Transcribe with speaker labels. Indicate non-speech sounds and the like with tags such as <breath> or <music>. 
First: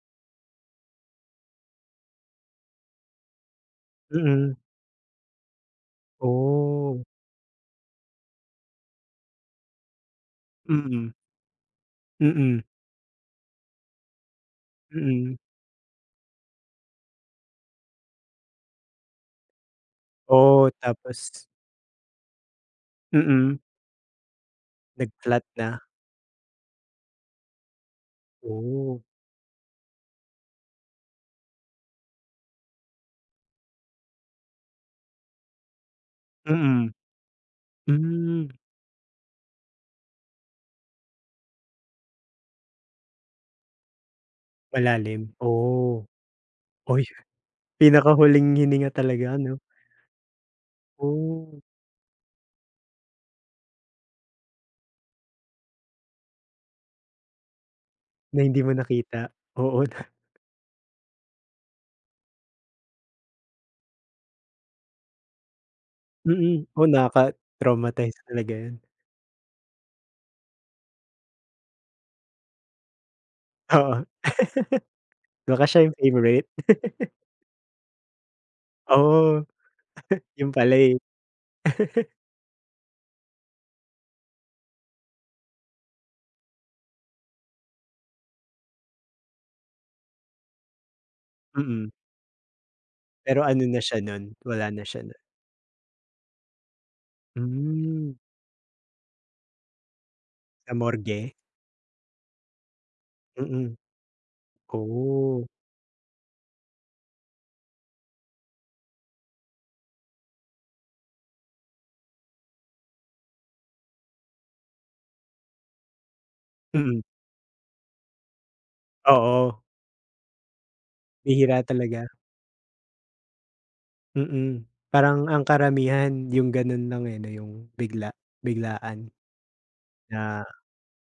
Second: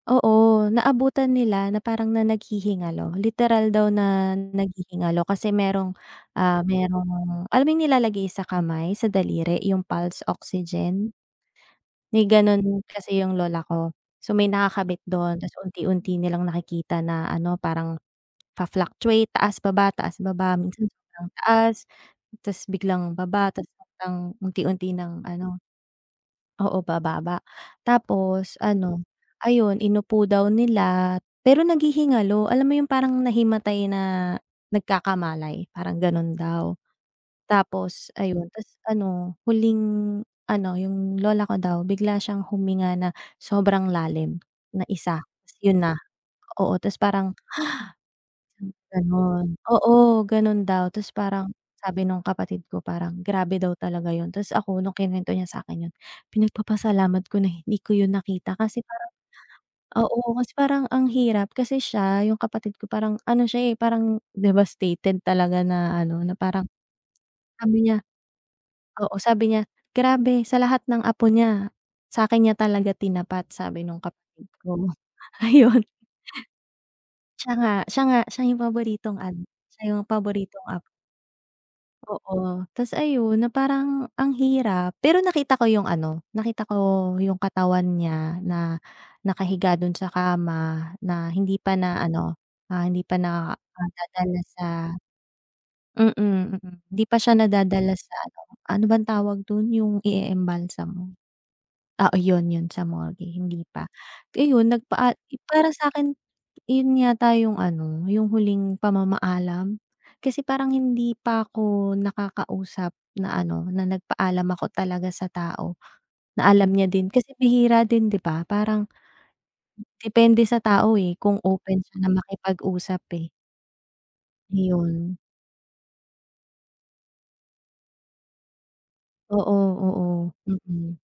Speaker 1: Oo, naabutan nila na parang na naghihingalo. Literal daw na
Speaker 2: Mm.
Speaker 1: naghihingalo kasi merong, ah,
Speaker 2: Oh.
Speaker 1: merong alam mo yung nilalagay sa kamay, sa daliri, yung pulse
Speaker 2: Mm.
Speaker 1: oxygen? May
Speaker 2: Mm.
Speaker 1: gano'n kasi yung lola ko. So, may nakakabit
Speaker 2: Mm.
Speaker 1: do'n, tapos unti-unti nilang nakikita na ano parang, fa-fluctuate taas, baba, taas, baba.
Speaker 2: Oh,
Speaker 1: Minsan sobrang
Speaker 2: tapos.
Speaker 1: taas, tapos biglang baba,
Speaker 2: Mm.
Speaker 1: tapos biglang unti-unti nang
Speaker 2: Nag-flat
Speaker 1: ano
Speaker 2: na?
Speaker 1: oo, bababa. Tapos
Speaker 2: Oh.
Speaker 1: ano, ayon inupo daw nila, pero naghihingalo. Alam mo yung parang nahimatay na nagkakamalay, parang gano'n daw.
Speaker 2: Mm.
Speaker 1: Tapos ayon,
Speaker 2: Hmm.
Speaker 1: tapos ano, huling ano yung lola ko daw bigla siyang huminga na sobrang lalim na isa,
Speaker 2: Malalim,
Speaker 1: tapos yun na.
Speaker 2: oh.
Speaker 1: Oo, tapos
Speaker 2: Ay!
Speaker 1: parang,
Speaker 2: Pinakahuling
Speaker 1: <breath> isang
Speaker 2: hininga talaga,
Speaker 1: gano'n.
Speaker 2: 'no?
Speaker 1: Oo, gano'n daw. Tapos parang
Speaker 2: Oh.
Speaker 1: sabi nung kapatid ko, parang grabe daw talaga 'yon. Tapos ako nung kinuwento niya sa akin yun, pinagpapasalamat ko na hindi ko 'yon
Speaker 2: Na
Speaker 1: nakita,
Speaker 2: hindi mo
Speaker 1: kasi parang
Speaker 2: nakita? Oo, ta
Speaker 1: oo, kasi parang ang hirap. Kasi siya, yung kapatid ko parang ano siya, eh, parang devastated talaga na ano, na parang,
Speaker 2: Mm. Oo,
Speaker 1: sabi niya
Speaker 2: nakaka-traumatize talaga 'yan.
Speaker 1: oo, sabi niya, "Grabe, sa lahat ng apo niya, sa'kin niya talaga tinapat." sabi nung
Speaker 2: Oo.
Speaker 1: kapatid ko,
Speaker 2: <laughs> Baka
Speaker 1: ayon.
Speaker 2: siya yung favorite. <laughs>
Speaker 1: Siya nga, siya nga, siya yung paboritong ano,
Speaker 2: Oh.
Speaker 1: siya yung
Speaker 2: <chuckles> 'Yun
Speaker 1: paboritong
Speaker 2: pala,
Speaker 1: apo.
Speaker 2: eh. <laughs>
Speaker 1: Oo, tapos ayon na parang ang hirap. Pero nakita ko yung ano, nakita ko yung katawan niya na nakahiga do'n sa kama, na hindi pa
Speaker 2: Mm.
Speaker 1: na ano, ah, hindi pa
Speaker 2: Pero
Speaker 1: na,
Speaker 2: ano na siya no'n,
Speaker 1: nadadala sa
Speaker 2: wala na siya no'n?
Speaker 1: mm, mm, hindi pa siya nadadala
Speaker 2: Hmm.
Speaker 1: sa ano, ano bang tawag dun, yung
Speaker 2: Sa
Speaker 1: ieembalsamo?
Speaker 2: morgue?
Speaker 1: Oo, 'yon, 'yon, sa morgue, hindi
Speaker 2: Mm.
Speaker 1: pa. Iyon nagpaa yun
Speaker 2: Oh.
Speaker 1: para sa akin, iyon yata yung ano, yung huling pamamaalam. Kasi parang hindi pa ko nakakausap na ano, na nagpaalam ako talaga sa tao, na alam niya
Speaker 2: Mm.
Speaker 1: din. Kasi bihira din, 'di ba, parang
Speaker 2: Oo.
Speaker 1: depende sa tao, eh, kung
Speaker 2: Bihira
Speaker 1: open siya na
Speaker 2: talaga.
Speaker 1: makipag-usap, eh.
Speaker 2: Mm,
Speaker 1: 'Yon.
Speaker 2: parang ang karamihan 'yong gano'n lang, eh, 'no, 'yong bigla biglaan,
Speaker 1: Oo, oo,
Speaker 2: na
Speaker 1: mm.